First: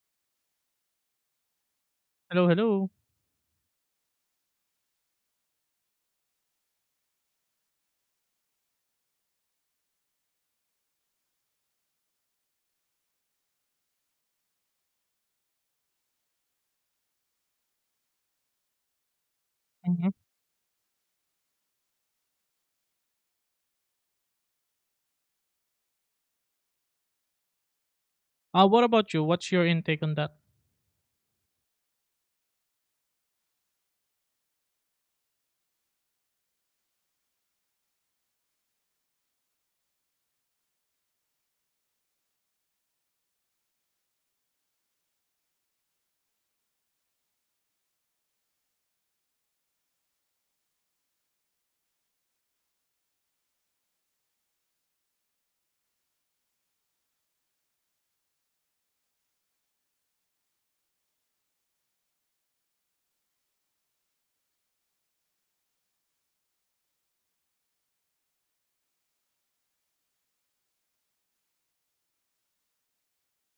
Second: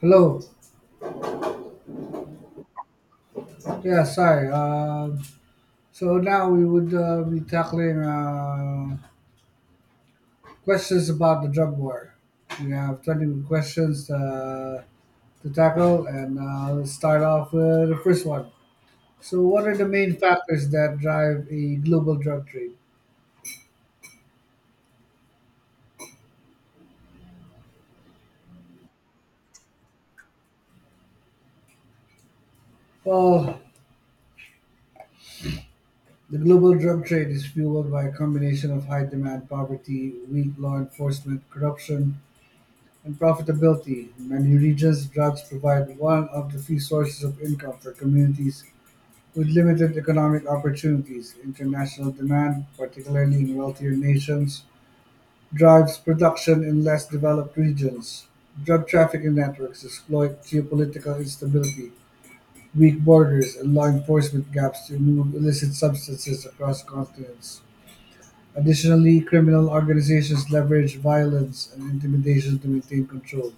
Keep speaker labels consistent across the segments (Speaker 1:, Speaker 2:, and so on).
Speaker 1: Hello.
Speaker 2: Hello, hello.
Speaker 1: Yeah, sorry. So now we would be tackling questions about the drug war. We have 20 questions to tackle, and let's start off with the first one. So, what are the
Speaker 2: Mhm.
Speaker 1: main factors that drive a global drug trade?
Speaker 2: What about you? What's your intake on that?
Speaker 1: Well, the global drug trade is fueled by a combination of high demand, poverty, weak law enforcement, corruption, and profitability. In many regions, drugs provide one of the few sources of income for communities with limited economic opportunities. International demand, particularly in wealthier nations, drives production in less developed regions. Drug trafficking networks exploit geopolitical instability, weak borders, and law enforcement gaps to move illicit substances across continents. Additionally, criminal organizations leverage violence and intimidation to maintain control.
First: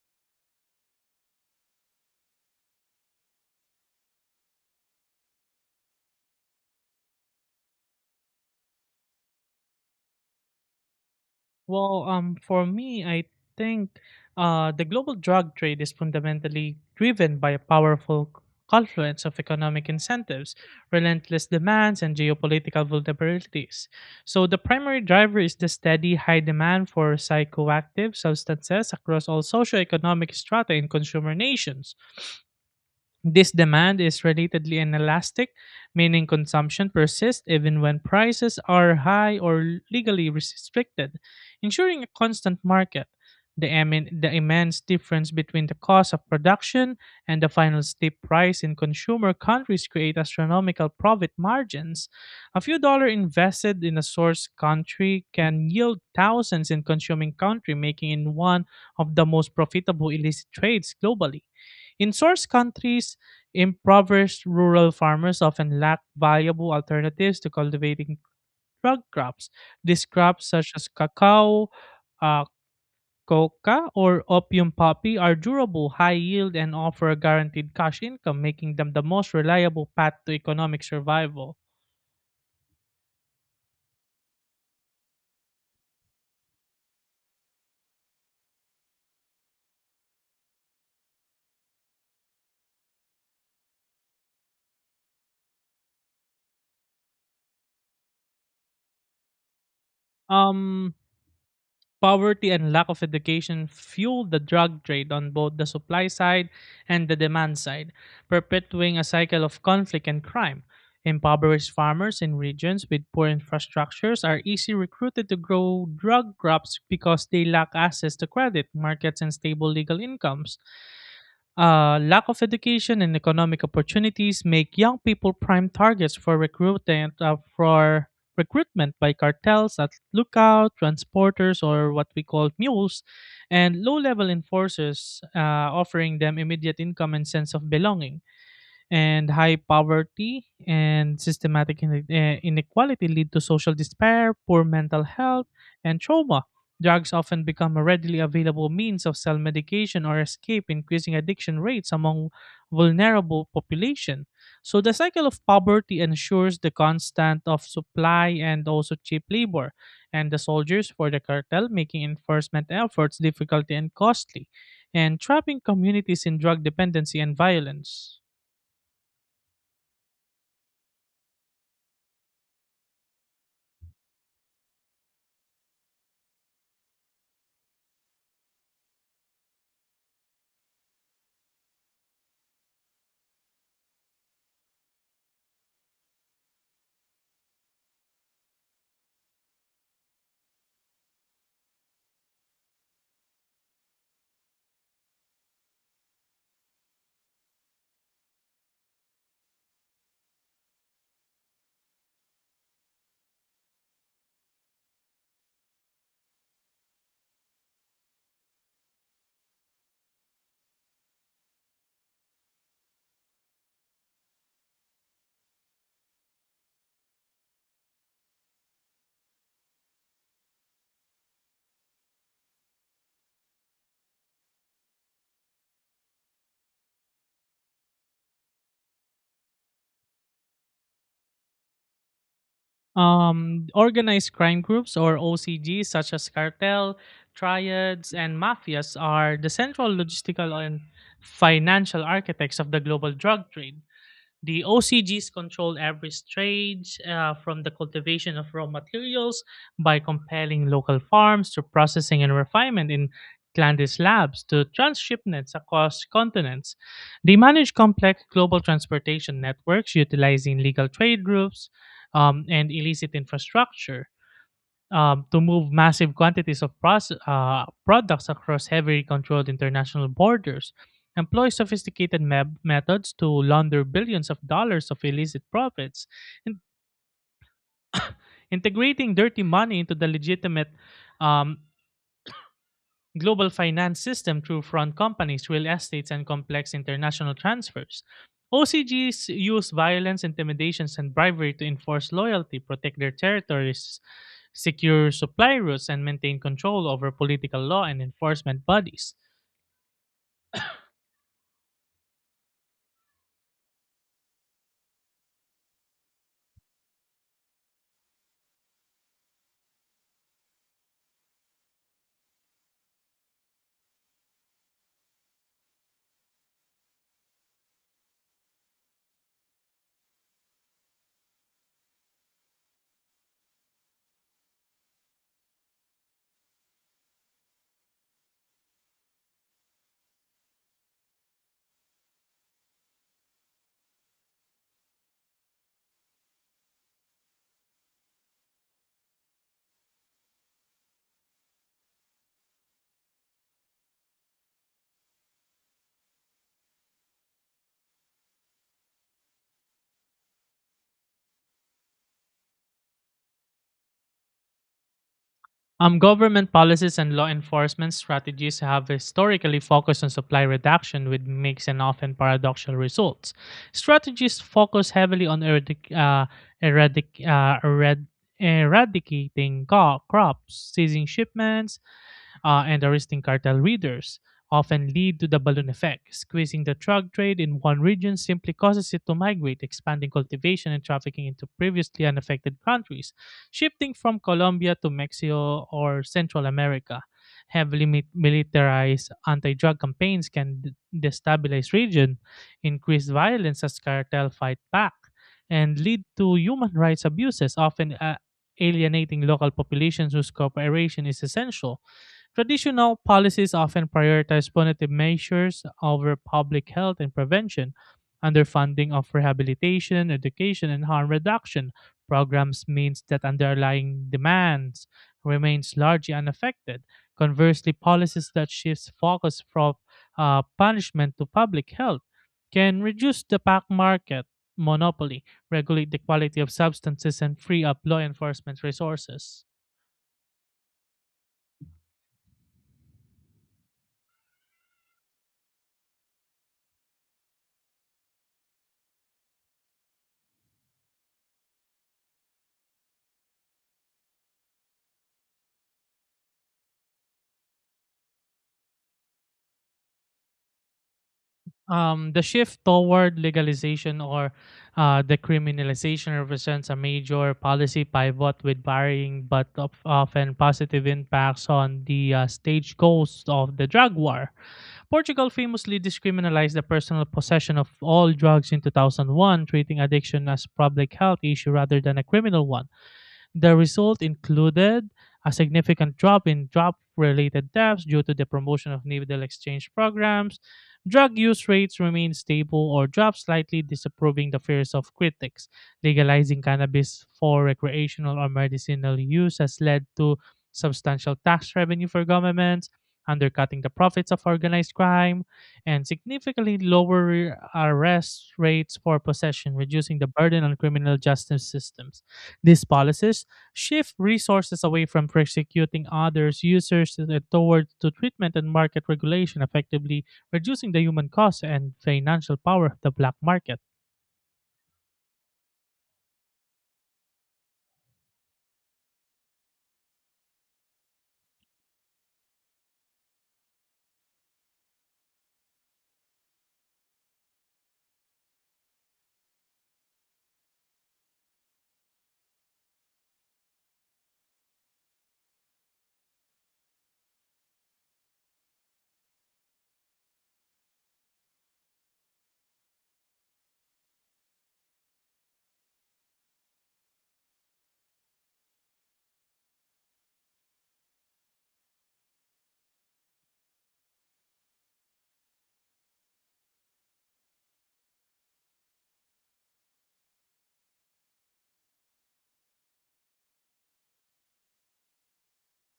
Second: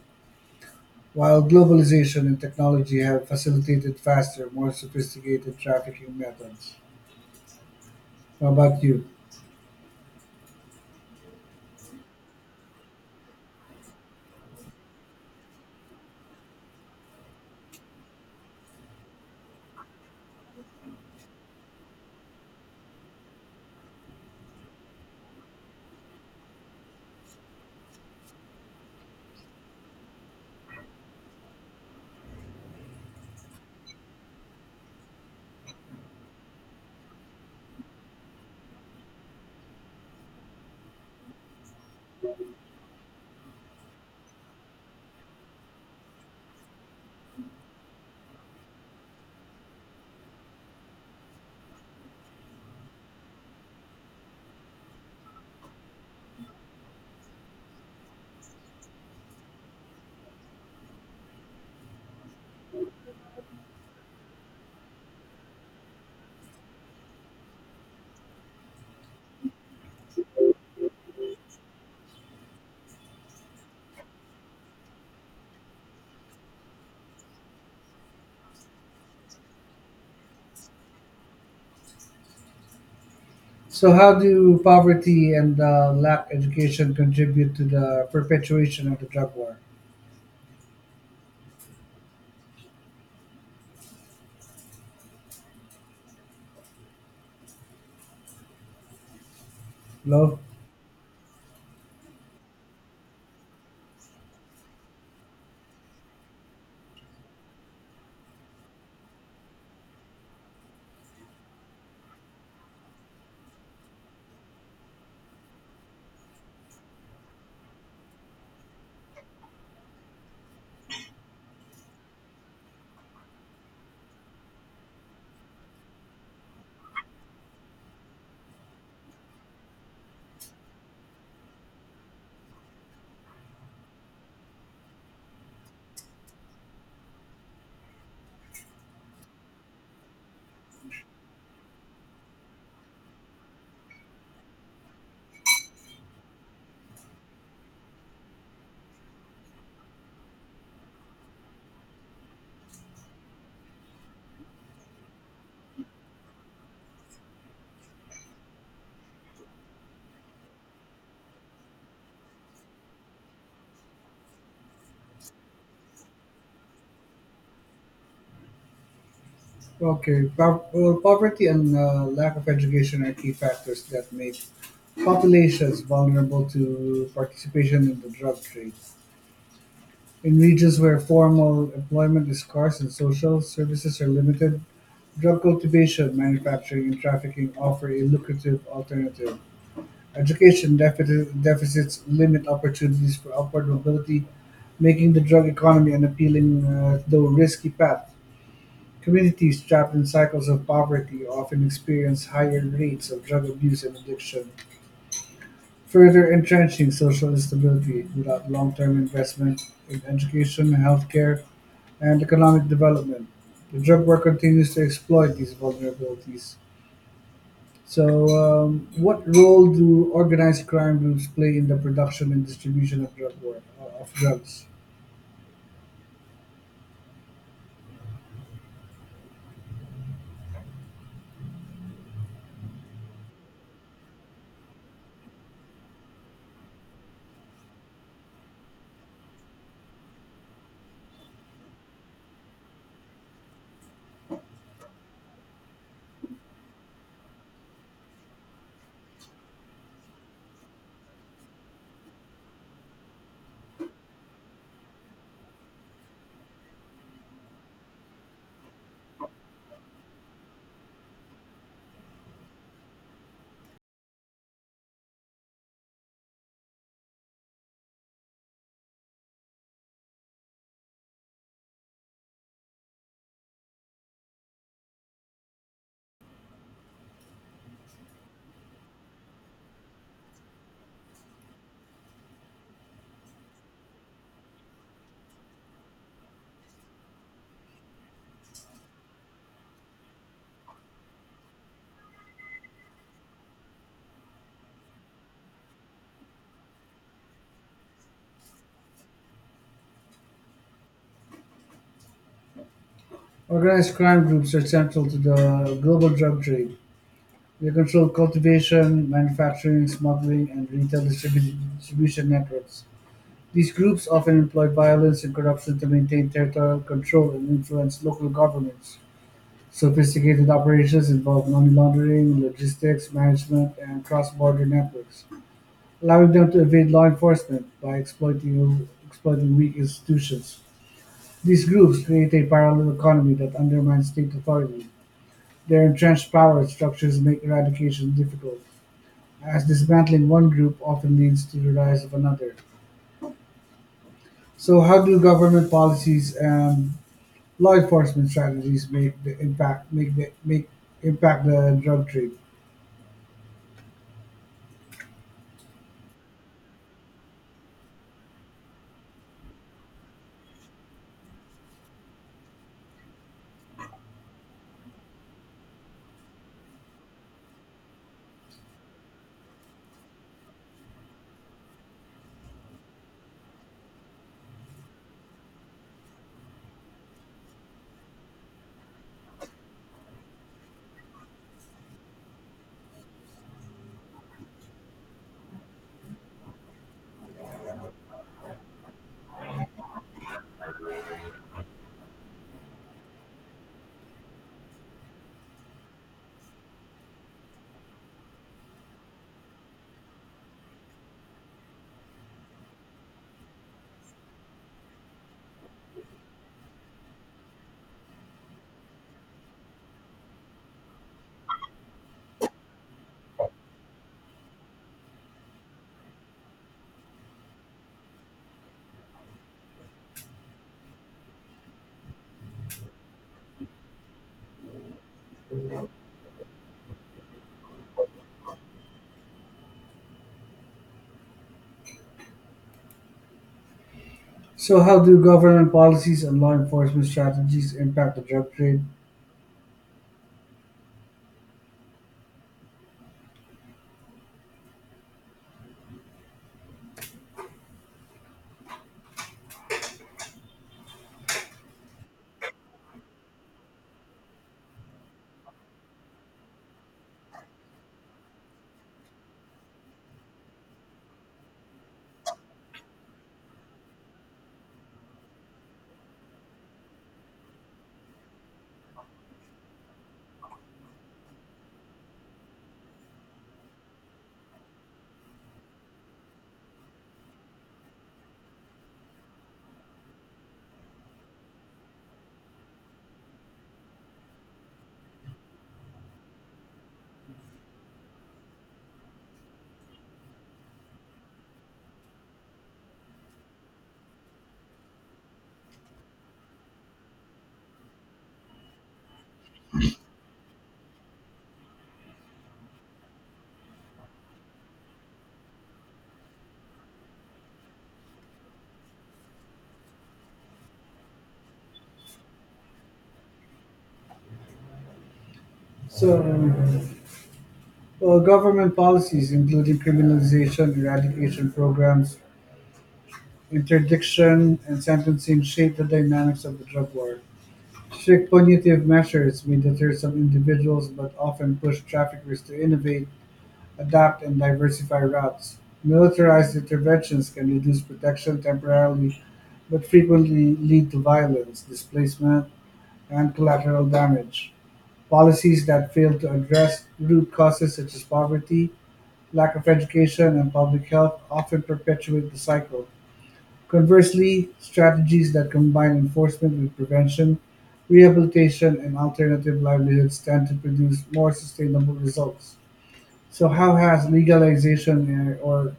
Speaker 1: While globalization and technology have facilitated faster, more sophisticated trafficking methods. How about you?
Speaker 2: Well, for me, I think the global drug trade is fundamentally driven by a powerful confluence of economic incentives, relentless demands, and geopolitical vulnerabilities. So, the primary driver is the steady high demand for psychoactive substances across all socioeconomic strata in consumer nations. This demand is relatively inelastic, meaning consumption persists even when prices are high or legally restricted, ensuring a constant market. The immense difference between the cost of production and the final steep price in consumer countries create astronomical profit margins. A few dollars invested in a source country can yield thousands in consuming country, making it one of the most profitable illicit trades globally. In source countries, impoverished rural farmers often lack valuable alternatives to cultivating drug crops. These crops, such as cacao, uh, coca, or opium poppy, are durable, high yield, and offer a guaranteed cash income, making them the most reliable path to economic survival.
Speaker 1: So, how do poverty and lack education contribute to the perpetuation of the drug war? Love.
Speaker 2: Um, Poverty and lack of education fueled the drug trade on both the supply side and the demand side, perpetuating a cycle of conflict and crime. Impoverished farmers in regions with poor infrastructures are easily recruited to grow drug crops because they lack access to credit, markets, and stable legal incomes. Lack of education and economic opportunities make young people prime targets for recruitment by cartels that look out transporters, or what we call mules, and low-level enforcers, offering them immediate income and sense of belonging, and high poverty and systematic inequality lead to social despair, poor mental health, and trauma. Drugs often become a readily available means of self medication or escape, increasing addiction rates among vulnerable population. So the cycle of poverty ensures the constant of supply and also cheap labor, and the soldiers for the cartel making enforcement efforts difficult and costly, and trapping communities in drug dependency and violence.
Speaker 1: Well, poverty and lack of education are key factors that make populations vulnerable to participation in the drug trade. In regions where formal employment is scarce and social services are limited, drug cultivation, manufacturing and trafficking offer a lucrative alternative. Deficits limit opportunities for upward mobility, making the drug economy an appealing though risky path. Communities trapped in cycles of poverty often experience higher rates of drug abuse and addiction, further entrenching social instability without long term investment in education, healthcare, and economic development. The drug war continues to exploit these vulnerabilities. So, what role do organized crime groups play in the production and distribution of drug war, of drugs?
Speaker 2: Organized crime groups or OCGs such as cartel, triads, and mafias are the central logistical and financial architects of the global drug trade. The OCGs control average trades from the cultivation of raw materials by compelling local farms to processing and refinement in Landis labs to transshipments across continents. They manage complex global transportation networks utilizing legal trade routes, and illicit infrastructure, to move massive quantities of products across heavily controlled international borders, employ sophisticated methods to launder billions of dollars of illicit profits, and integrating dirty money into the legitimate, um, global finance system through front companies, real estates, and complex international transfers. OCGs use violence, intimidations, and bribery to enforce loyalty, protect their territories, secure supply routes, and maintain control over political law and enforcement bodies.
Speaker 1: Organized crime groups are central to the global drug trade. They control cultivation, manufacturing, smuggling, and distribution networks. These groups often employ violence and corruption to maintain territorial control and influence local governments. Sophisticated operations involve money laundering, logistics, management, and cross border networks, allowing them to evade law enforcement by exploiting weak institutions. These groups create a parallel economy that undermines state authority. Their entrenched power structures make eradication difficult, as dismantling one group often leads to the rise of another. So, how do government policies and law enforcement strategies make the impact make the make impact the drug trade?
Speaker 2: Government policies and law enforcement strategies have historically focused on supply reduction with mixed and often paradoxical results. Strategies focus heavily on eradic- uh, erad- eradicating crops, seizing shipments, and arresting cartel leaders often lead to the balloon effect. Squeezing the drug trade in one region simply causes it to migrate, expanding cultivation and trafficking into previously unaffected countries, shifting from Colombia to Mexico or Central America. Heavily militarized anti-drug campaigns can destabilize region, increase violence as cartel fight back, and lead to human rights abuses, often alienating local populations whose cooperation is essential. Traditional policies often prioritize punitive measures over public health and prevention. Underfunding of rehabilitation, education, and harm reduction programs means that underlying demands remains largely unaffected. Conversely, policies that shifts focus from punishment to public health can reduce the pack market monopoly, regulate the quality of substances, and free up law enforcement resources.
Speaker 1: So, how do government policies and law enforcement strategies impact the drug trade?
Speaker 2: The shift toward legalization or decriminalization represents a major policy pivot with varying but often positive impacts on the stage goals of the drug war. Portugal famously decriminalized the personal possession of all drugs in 2001, treating addiction as a public health issue rather than a criminal one. The result included a significant drop in drug related deaths due to the promotion of needle exchange programs. Drug use rates remained stable or dropped slightly, disapproving the fears of critics. Legalizing cannabis for recreational or medicinal use has led to substantial tax revenue for governments, undercutting the profits of organized crime, and significantly lower arrest rates for possession, reducing the burden on criminal justice systems. These policies shift resources away from persecuting others users and toward to treatment and market regulation, effectively reducing the human cost and financial power of the black market.
Speaker 1: So. Well, government policies including criminalization, eradication programs, interdiction, and sentencing shape the dynamics of the drug war. Strict punitive measures may deter some individuals but often push traffickers to innovate, adapt, and diversify routes. Militarized interventions can reduce protection temporarily but frequently lead to violence, displacement, and collateral damage. Policies that fail to address root causes such as poverty, lack of education and public health often perpetuate the cycle. Conversely, strategies that combine enforcement with prevention, rehabilitation, and alternative livelihoods tend to produce more sustainable results. So, how has legalization or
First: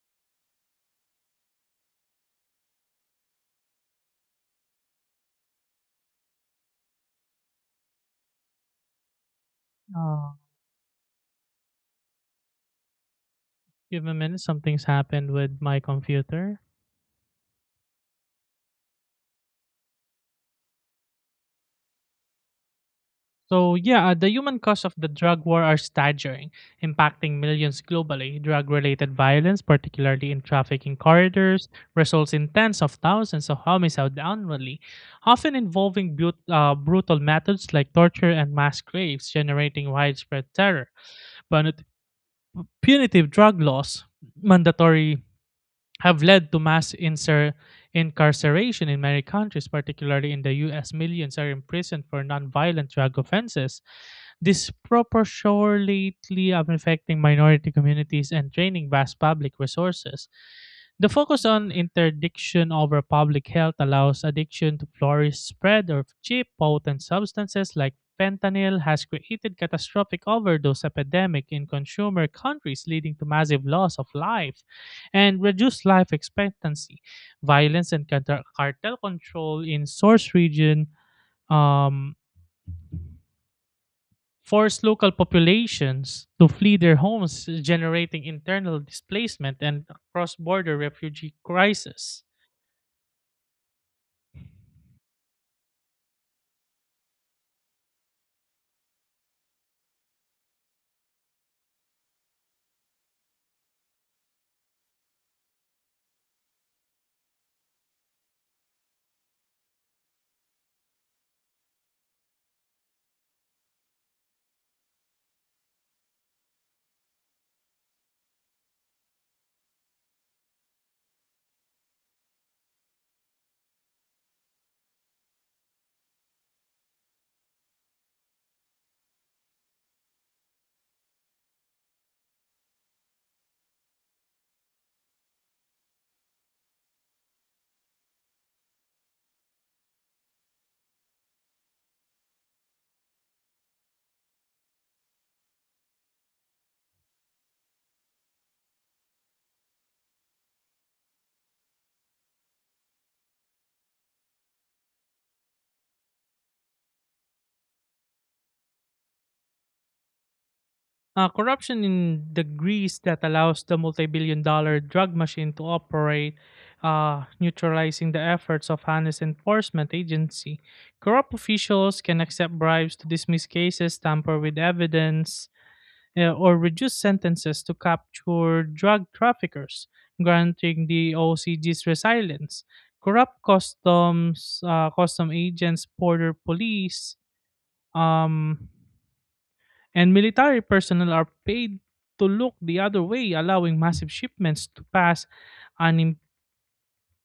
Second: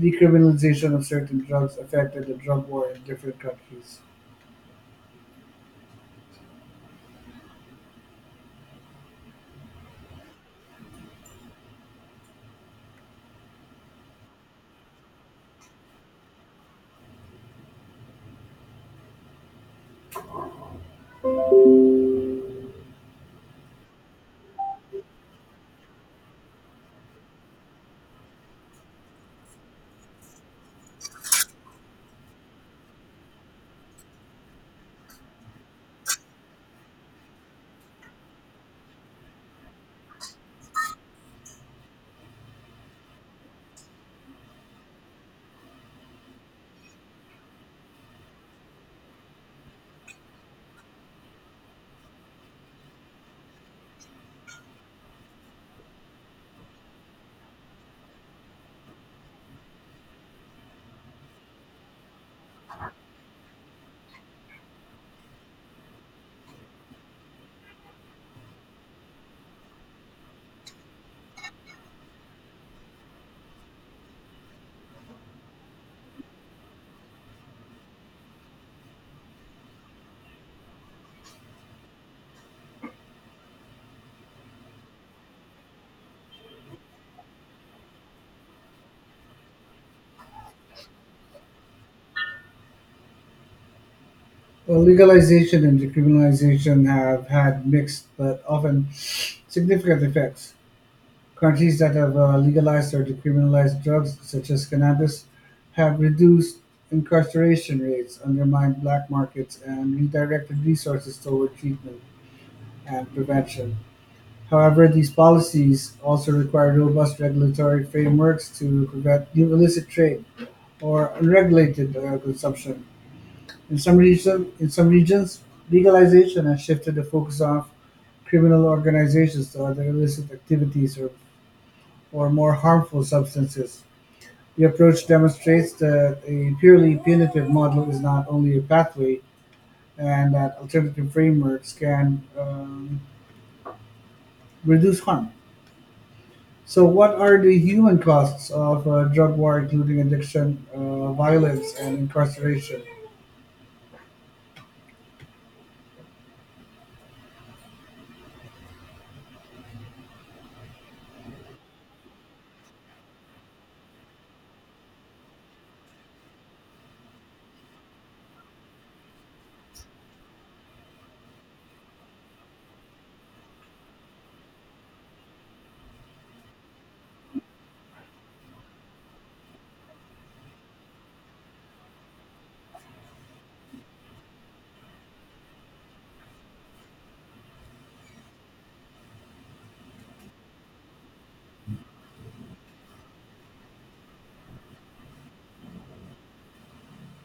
Speaker 1: decriminalization of certain drugs affected the drug war in different countries?
Speaker 2: Oh, give me a minute, something's happened with my computer. So yeah, the human costs of the drug war are staggering, impacting millions globally. Drug-related violence, particularly in trafficking corridors, results in tens of thousands of homicides annually, often involving brutal methods like torture and mass graves, generating widespread terror. But punitive drug laws, mandatory, have led to mass incarceration in many countries, particularly in the U.S. Millions are imprisoned for non-violent drug offenses, disproportionately affecting minority communities and draining vast public resources. The focus on interdiction over public health allows addiction to flourish. Spread of cheap, potent substances like fentanyl has created catastrophic overdose epidemic in consumer countries leading to massive loss of life and reduced life expectancy. Violence and cartel control in source region, um, forced local populations to flee their homes, generating internal displacement and a cross-border refugee crisis.
Speaker 1: Well, legalization and decriminalization have had mixed but often significant effects. Countries that have legalized or decriminalized drugs, such as cannabis, have reduced incarceration rates, undermined black markets, and redirected resources toward treatment and prevention. However, these policies also require robust regulatory frameworks to prevent new illicit trade or unregulated consumption. In some regions, legalization has shifted the focus of criminal organizations to other illicit activities or more harmful substances. The approach demonstrates that a purely punitive model is not only a pathway and that alternative frameworks can reduce harm. So, what are the human costs of a drug war, including addiction, violence, and incarceration?
Speaker 2: Corruption in the Greece that allows the multi-billion-dollar drug machine to operate, neutralizing the efforts of honest enforcement agency. Corrupt officials can accept bribes to dismiss cases, tamper with evidence, or reduce sentences to capture drug traffickers, granting the OCG's resilience. Corrupt customs, custom agents, border police, um, and military personnel are paid to look the other way, allowing massive shipments to pass unim-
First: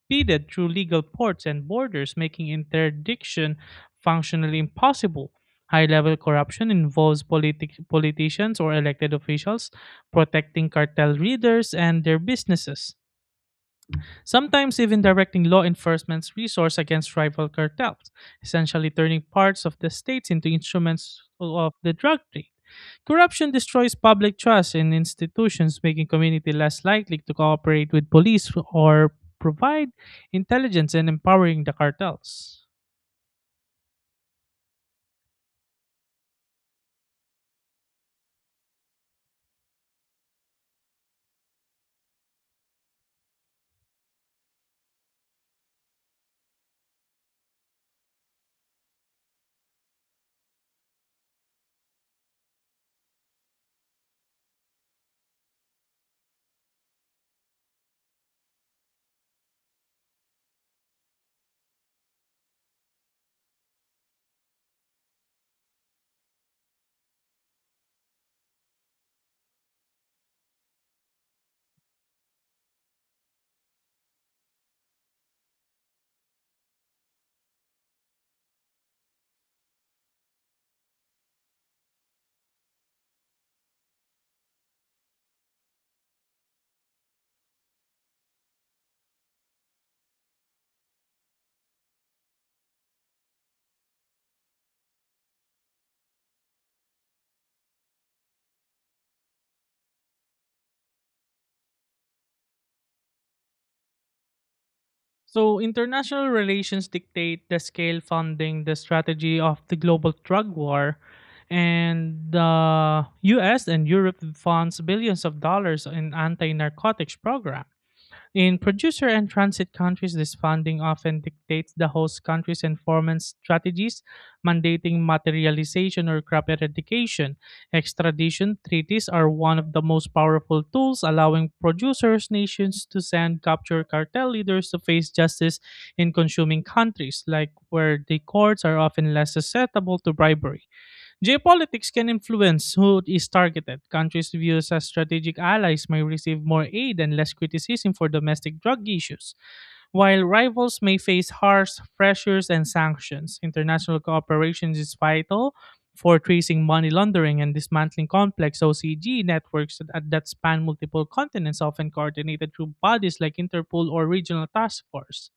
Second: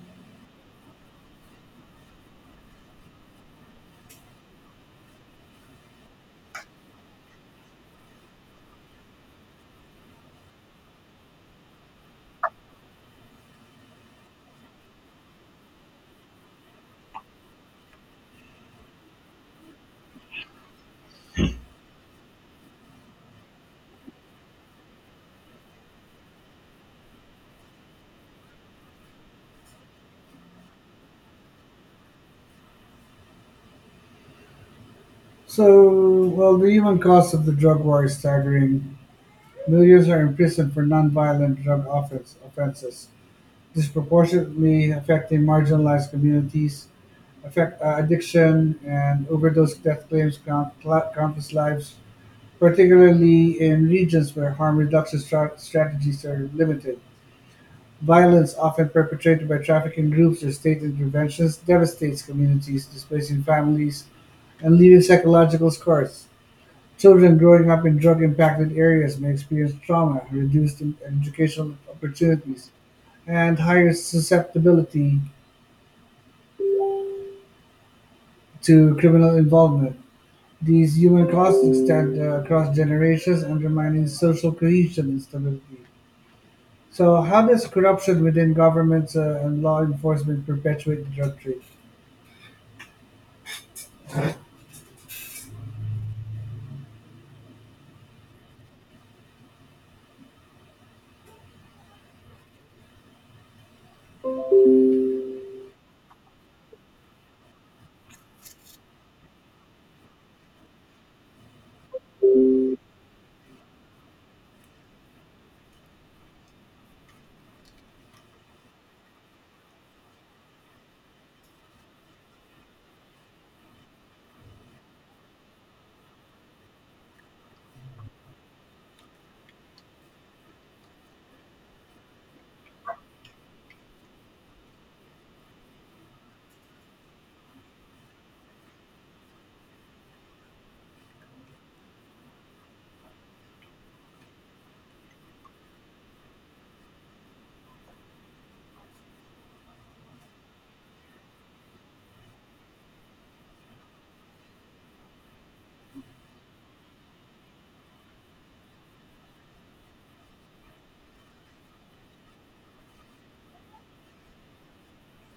Speaker 2: impeded through legal ports and borders, making interdiction functionally impossible. High level corruption involves politicians or elected officials protecting cartel leaders and their businesses, sometimes even directing law enforcement's resource against rival cartels, essentially turning parts of the states into instruments of the drug trade. Corruption destroys public trust in institutions, making community less likely to cooperate with police or provide intelligence and empowering the cartels.
Speaker 1: So, well, the human cost of the drug war is staggering. Millions are imprisoned for nonviolent offenses, disproportionately affecting marginalized communities, addiction and overdose death claims countless lives, particularly in regions where harm reduction strategies are limited. Violence, often perpetrated by trafficking groups or state interventions, devastates communities, displacing families and leaving psychological scars. Children growing up in drug impacted areas may experience trauma, educational opportunities, and higher susceptibility to criminal involvement. These human costs extend across generations, undermining social cohesion and stability. So, how does corruption within governments and law enforcement perpetuate the drug trade?
Speaker 2: So, international relations dictate the scale, funding, the strategy of the global drug war, and the US and Europe funds billions of dollars in anti narcotics programs. In producer and transit countries, this funding often dictates the host country's enforcement strategies, mandating materialization or crop eradication. Extradition treaties are one of the most powerful tools, allowing producers' nations to send captured cartel leaders to face justice in consuming countries, like where the courts are often less susceptible to bribery. Geopolitics can influence who is targeted. Countries viewed as strategic allies may receive more aid and less criticism for domestic drug issues, while rivals may face harsh pressures and sanctions. International cooperation is vital for tracing money laundering and dismantling complex OCG networks that span multiple continents, often coordinated through bodies like Interpol or regional task force.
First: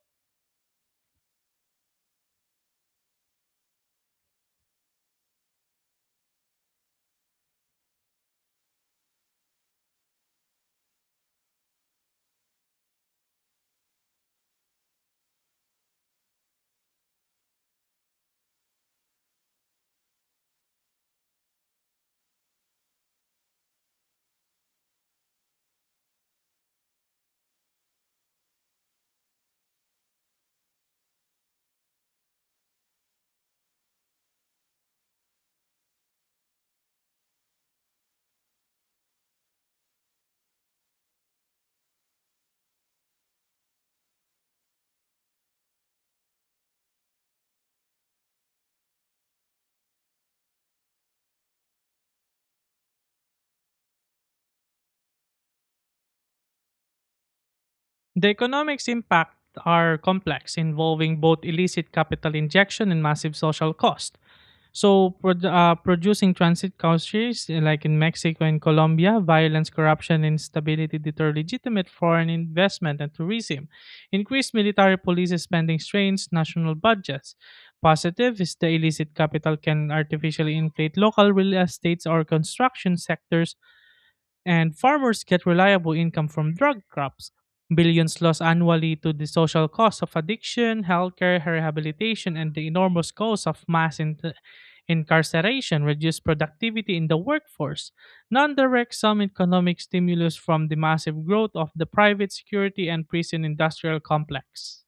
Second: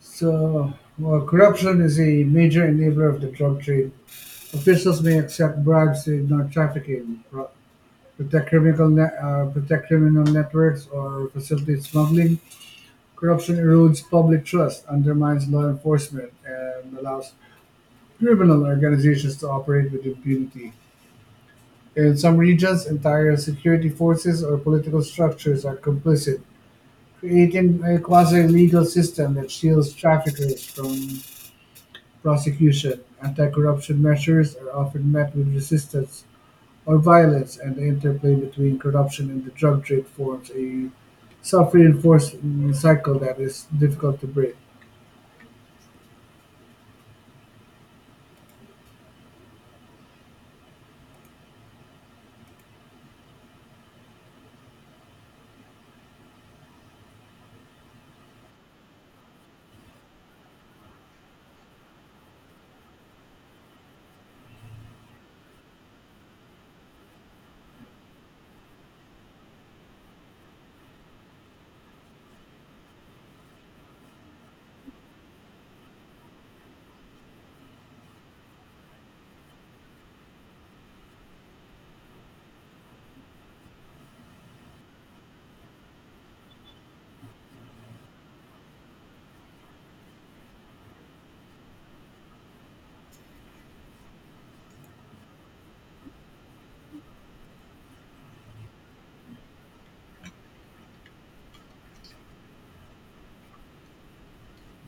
Speaker 1: So, well, corruption is a major enabler of the drug trade. Officials may accept bribes to ignore trafficking, protect criminal networks, or facilitate smuggling. Corruption erodes public trust, undermines law enforcement, and allows criminal organizations to operate with impunity. In some regions, entire security forces or political structures are complicit, creating a quasi-legal system that shields traffickers from prosecution. Anti-corruption measures are often met with resistance or violence, and the interplay between corruption and the drug trade forms a self-reinforcing cycle that is difficult to break.
Speaker 2: The economics impact are complex, involving both illicit capital injection and massive social cost. So, producing transit countries like in Mexico and Colombia, violence, corruption, and instability deter legitimate foreign investment and tourism. Increased military police spending strains national budgets. Positive is the illicit capital can artificially inflate local real estates or construction sectors, and farmers get reliable income from drug crops. Billions lost annually to the social cost of addiction, healthcare, rehabilitation, and the enormous cost of mass incarceration reduce productivity in the workforce. Non direct some economic stimulus from the massive growth of the private security and prison industrial complex.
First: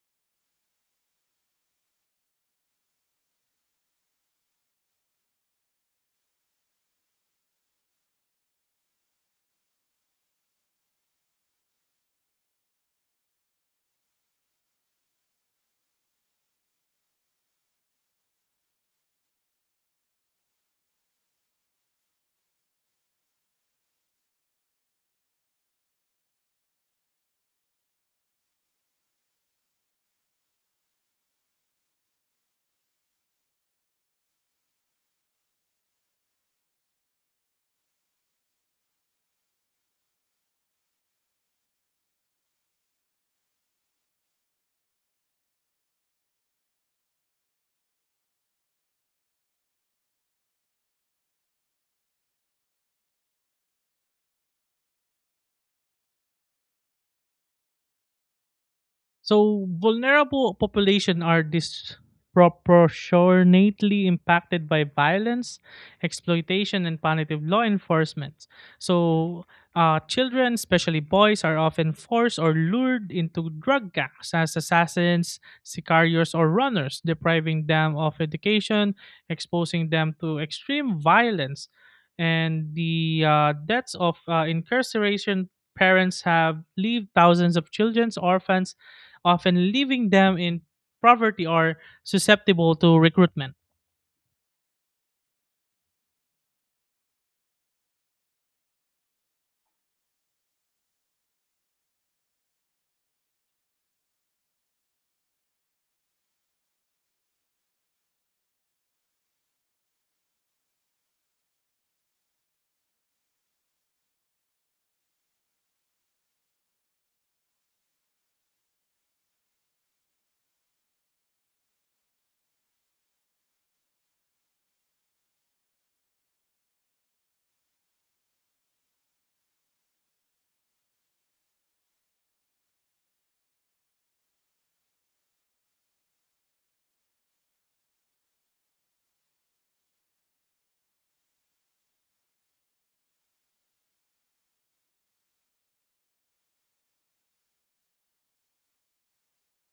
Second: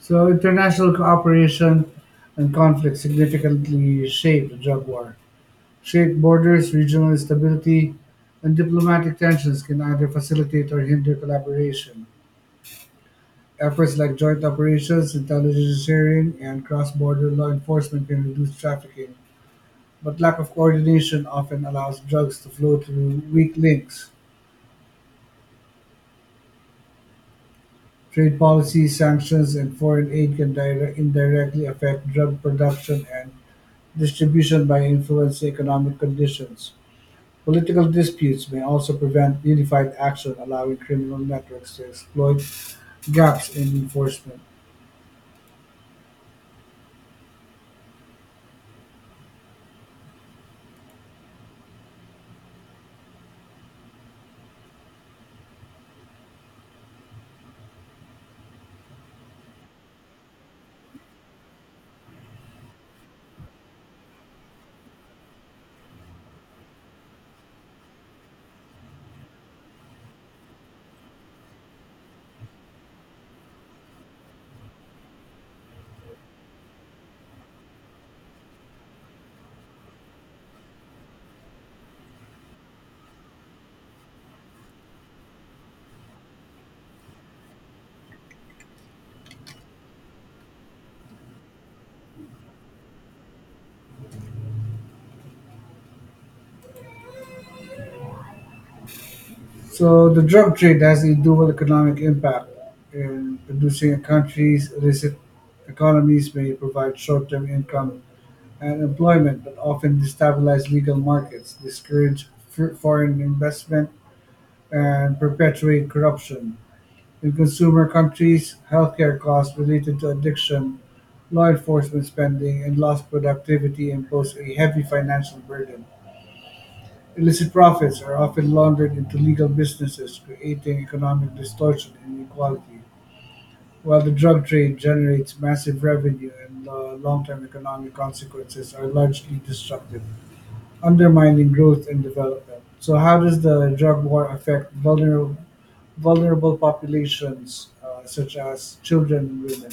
Speaker 1: So international cooperation and conflict significantly shape the drug war. Shared borders, regional instability, and diplomatic tensions can either facilitate or hinder collaboration. Efforts like joint operations, intelligence sharing, and cross-border law enforcement can reduce trafficking, but lack of coordination often allows drugs to flow through weak links. Trade policy, sanctions, and foreign aid can indirectly affect drug production and distribution by influencing economic conditions. Political disputes may also prevent unified action, allowing criminal networks to exploit gaps in enforcement.
Speaker 2: So vulnerable population are disproportionately impacted by violence, exploitation, and punitive law enforcement. So children, especially boys, are often forced or lured into drug gangs as assassins, sicarios, or runners, depriving them of education, exposing them to extreme violence, and the deaths of incarceration parents have leave thousands of children orphans, often leaving them in poverty or susceptible to recruitment.
Speaker 1: So the drug trade has a dual economic impact. In producing a country's illicit economies may provide short-term income and employment, but often destabilize legal markets, discourage foreign investment, and perpetuate corruption. In consumer countries, healthcare costs related to addiction, law enforcement spending, and lost productivity impose a heavy financial burden. Illicit profits are often laundered into legal businesses, creating economic distortion and inequality, while the drug trade generates massive revenue and the long term economic consequences are largely destructive, undermining growth and development. So, how does the drug war affect vulnerable populations, such as children and women?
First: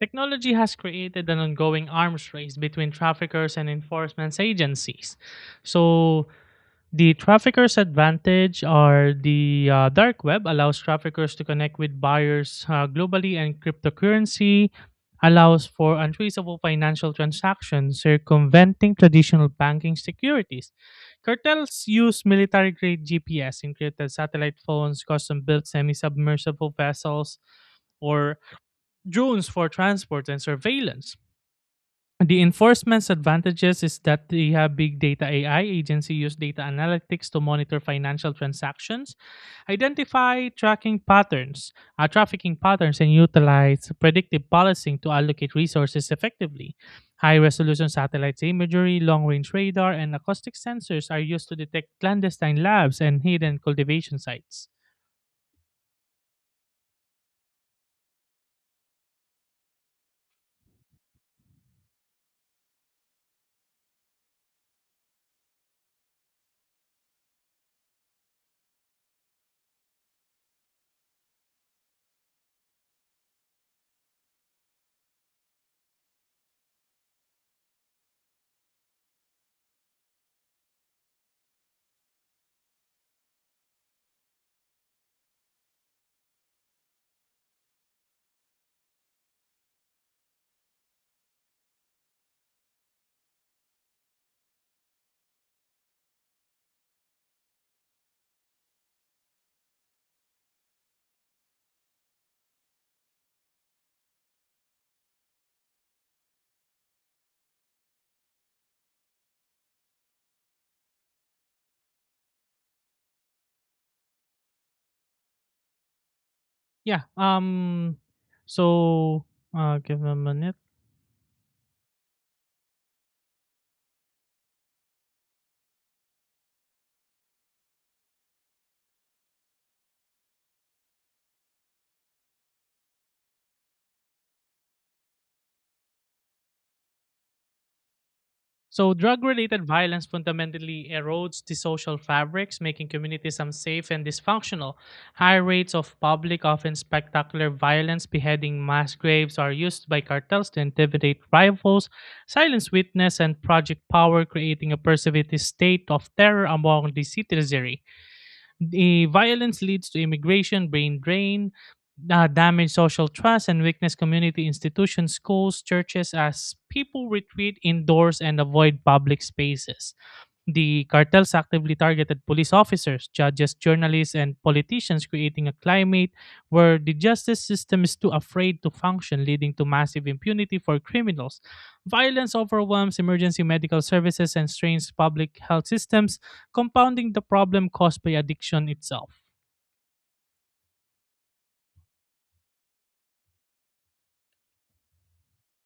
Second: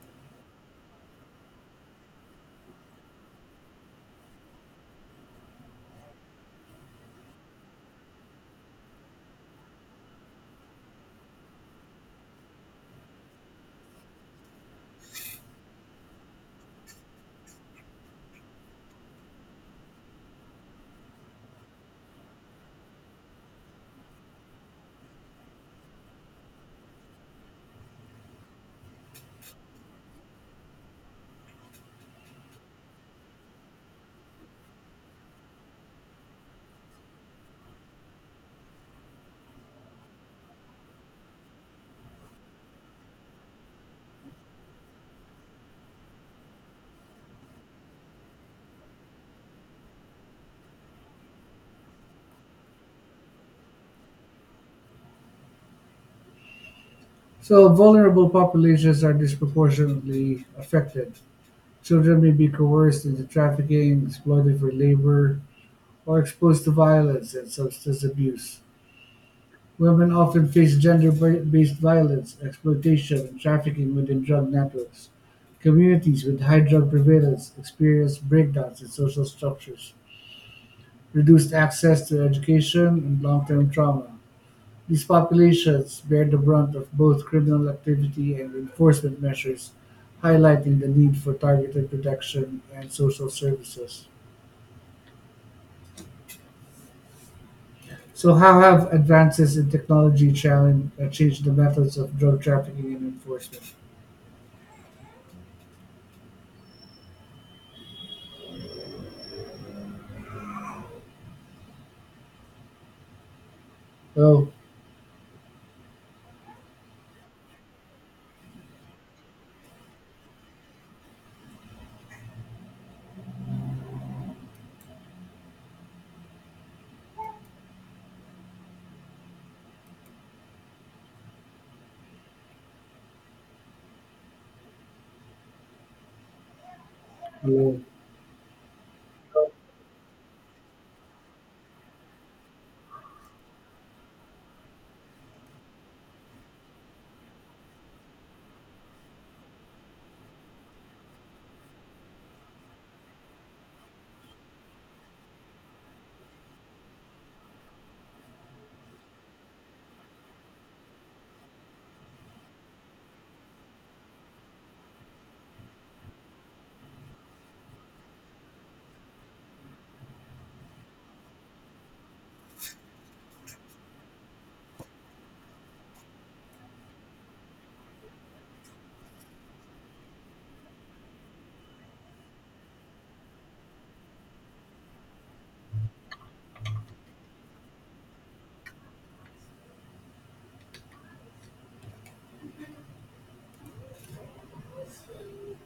Speaker 2: Technology has created an ongoing arms race between traffickers and enforcement agencies. So, the trafficker's advantage are the dark web allows traffickers to connect with buyers globally, and cryptocurrency allows for untraceable financial transactions, circumventing traditional banking securities. Cartels use military grade GPS, encrypted satellite phones, custom built semi submersible vessels, or drones for transport and surveillance. The enforcement's advantages is that they have big data AI agency use data analytics to monitor financial transactions, identify tracking patterns, trafficking patterns, and utilize predictive policing to allocate resources effectively. High-resolution satellite imagery, long-range radar, and acoustic sensors are used to detect clandestine labs and hidden cultivation sites.
Speaker 1: So, vulnerable populations are disproportionately affected. Children may be coerced into trafficking, exploited for labor, or exposed to violence and substance abuse. Women often face gender based violence, exploitation, and trafficking within drug networks. Communities with high drug prevalence experience breakdowns in social structures, reduced access to education, and long term trauma. These populations bear the brunt of both criminal activity and enforcement measures, highlighting the need for targeted protection and social services. So, how have advances in technology changed the methods of drug trafficking and enforcement? Oh,
Speaker 2: Yeah. So, give me a minute.
Speaker 1: hello.
Speaker 2: So, drug related violence fundamentally erodes the social fabrics, making communities unsafe and dysfunctional. High rates of public, often spectacular violence, beheading mass graves are used by cartels to intimidate rivals, silence witness, and project power, creating a pervasive state of terror among the citizenry. The violence leads to immigration, brain drain, damage social trust, and weakness community institutions, schools, churches, as people retreat indoors and avoid public spaces. The cartels actively targeted police officers, judges, journalists, and politicians, creating a climate where the justice system is too afraid to function, leading to massive impunity for criminals. Violence overwhelms emergency medical services and strains public health systems, compounding the problem caused by addiction itself.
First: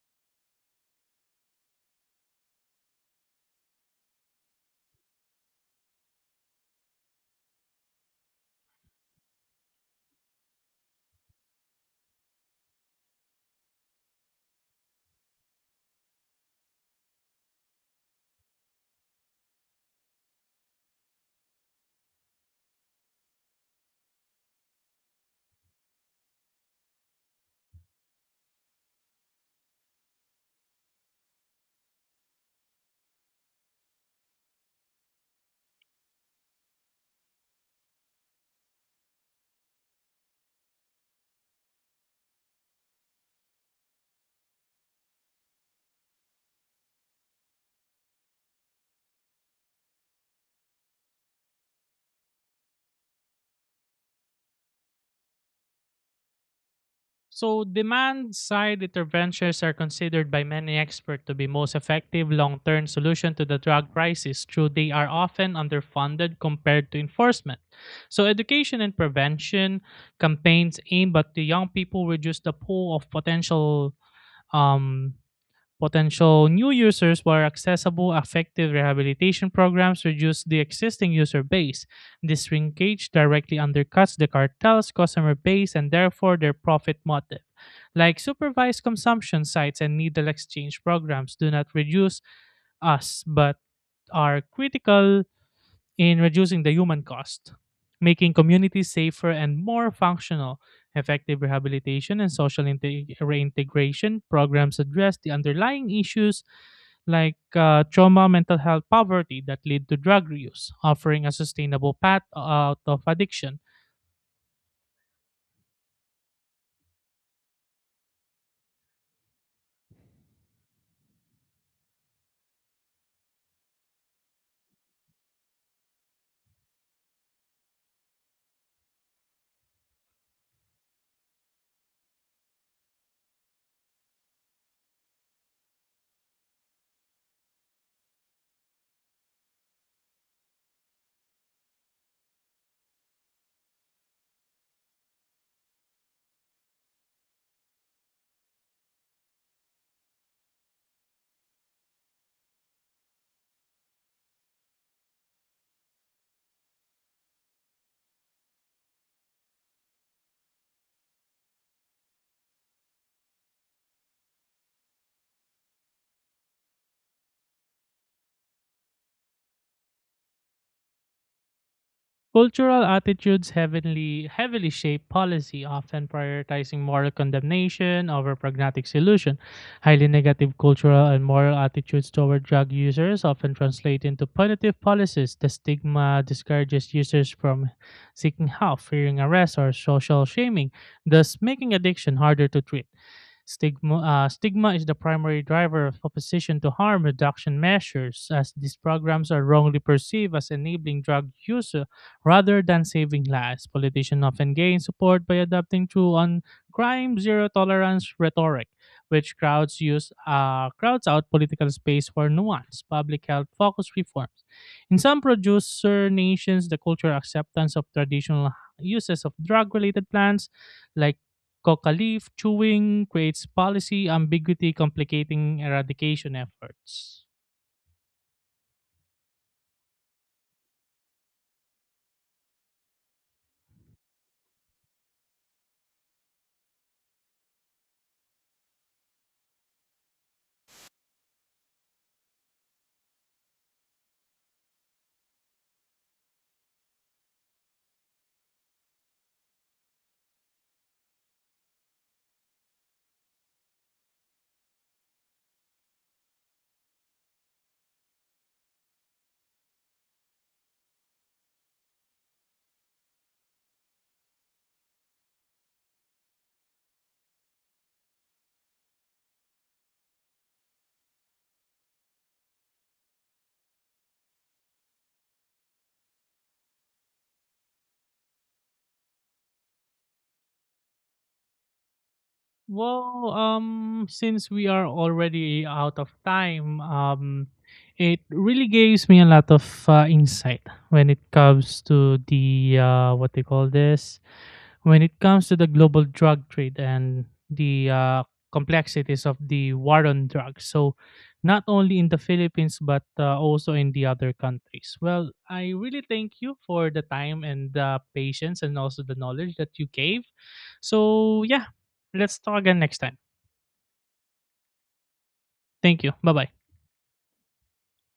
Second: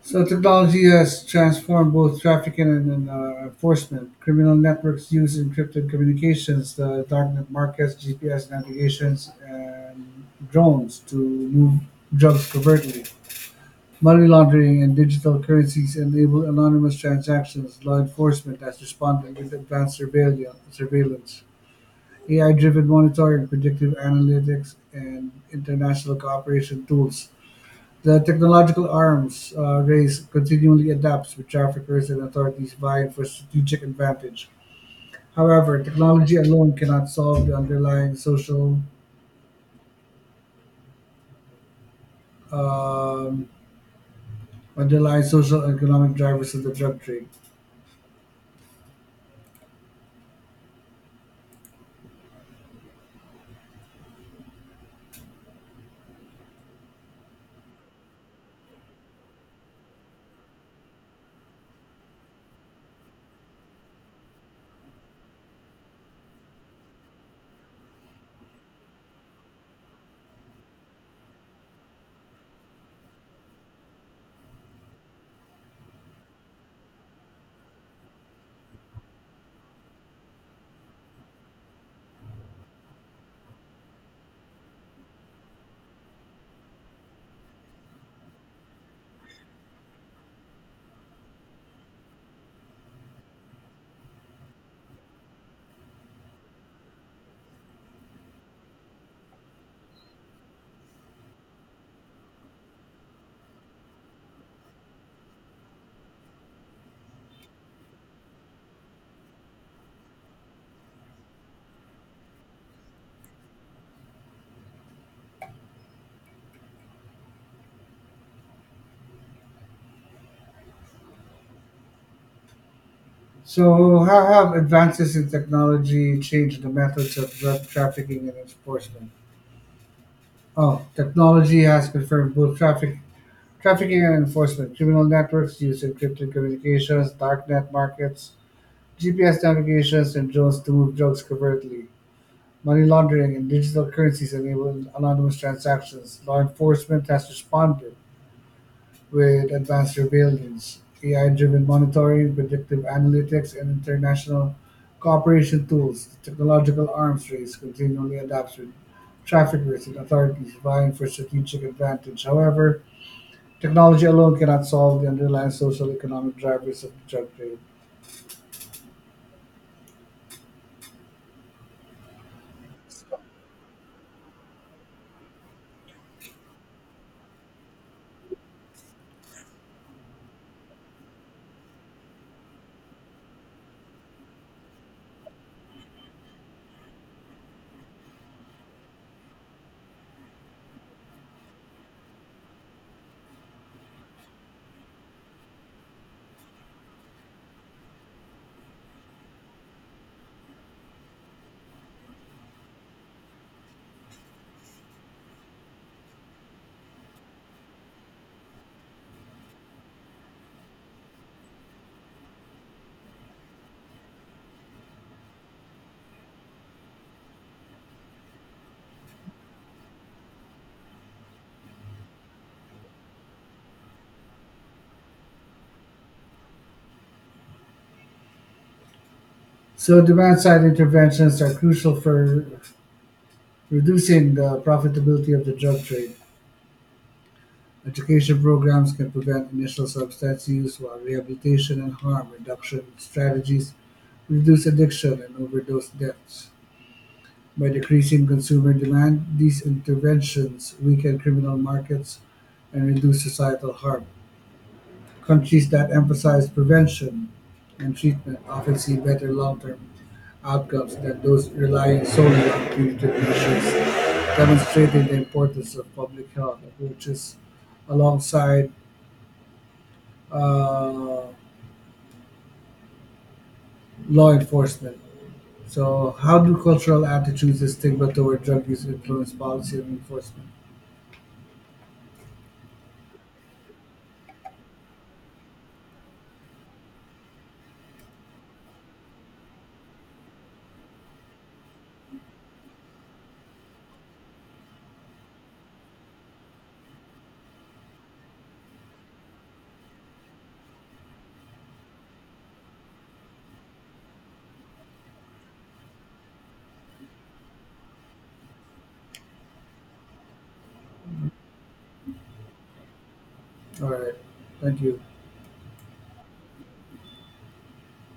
Speaker 1: So technology has transformed both trafficking and enforcement. Criminal networks use encrypted communications, the darknet markets, GPS navigations, and drones to move drugs covertly. Money laundering and digital currencies enable anonymous transactions. Law enforcement has responded with surveillance, AI driven monitoring, predictive analytics, and international cooperation tools. The technological arms race continually adapts, with traffickers and authorities vying for strategic advantage. However, technology alone cannot solve the um, underlying social and economic drivers of the drug trade.
Speaker 2: So, demand side interventions are considered by many experts to be most effective long term solution to the drug crisis, though they are often underfunded compared to enforcement. So, education and prevention campaigns aimed at the young people reduce the pool of potential um, Potential new users where accessible, effective rehabilitation programs reduce the existing user base. This shrinkage directly undercuts the cartel's customer base and therefore their profit motive. Like supervised consumption sites and needle exchange programs do not reduce us but are critical in reducing the human cost, making communities safer and more functional. Effective rehabilitation and social reintegration programs address the underlying issues like trauma, mental health, poverty that lead to drug use, offering a sustainable path out of addiction.
Speaker 1: So, how have advances in technology changed the methods of drug trafficking and enforcement? Oh, technology has confirmed trafficking and enforcement. Criminal networks use encrypted communications, darknet markets, GPS navigations and drones to move drugs covertly. Money laundering and digital currencies enable anonymous transactions. Law enforcement has responded with advanced surveillance, AI driven monitoring, predictive analytics, and international cooperation tools. The technological arms race continually adapts with traffickers and authorities vying for strategic advantage. However, technology alone cannot solve the underlying social economic drivers of the drug trade.
Speaker 2: Cultural attitudes heavily shape policy, often prioritizing moral condemnation over pragmatic solution. Highly negative cultural and moral attitudes toward drug users often translate into punitive policies. The stigma discourages users from seeking help, fearing arrest, or social shaming, thus making addiction harder to treat. Stigma is the primary driver of opposition to harm reduction measures, as these programs are wrongly perceived as enabling drug use rather than saving lives. Politicians often gain support by adopting true on crime zero tolerance rhetoric, which crowds out political space for nuance, public health focused reforms. In some producer nations, the cultural acceptance of traditional uses of drug related plants like Coca leaf chewing creates policy ambiguity, complicating eradication efforts.
Speaker 1: So demand side interventions are crucial for reducing the profitability of the drug trade. Education programs can prevent initial substance use, while rehabilitation and harm reduction strategies reduce addiction and overdose deaths. By decreasing consumer demand, these interventions weaken criminal markets and reduce societal harm. Countries that emphasize prevention and treatment often see better long term outcomes than those relying solely on punitive measures, demonstrating the importance of public health approaches alongside uh, law enforcement. So, how do cultural attitudes and stigma toward drug use influence policy and enforcement?
Speaker 2: Well, since we are already out of time, it really gives me a lot of insight when it comes to the what they call this when it comes to the global drug trade and the complexities of the war on drugs. So, not only in the Philippines but also in the other countries. Well, I really thank you for the time and the patience and also the knowledge that you gave. So, yeah, let's talk again next time.
Speaker 1: All right, thank you.
Speaker 2: Thank you. Bye bye.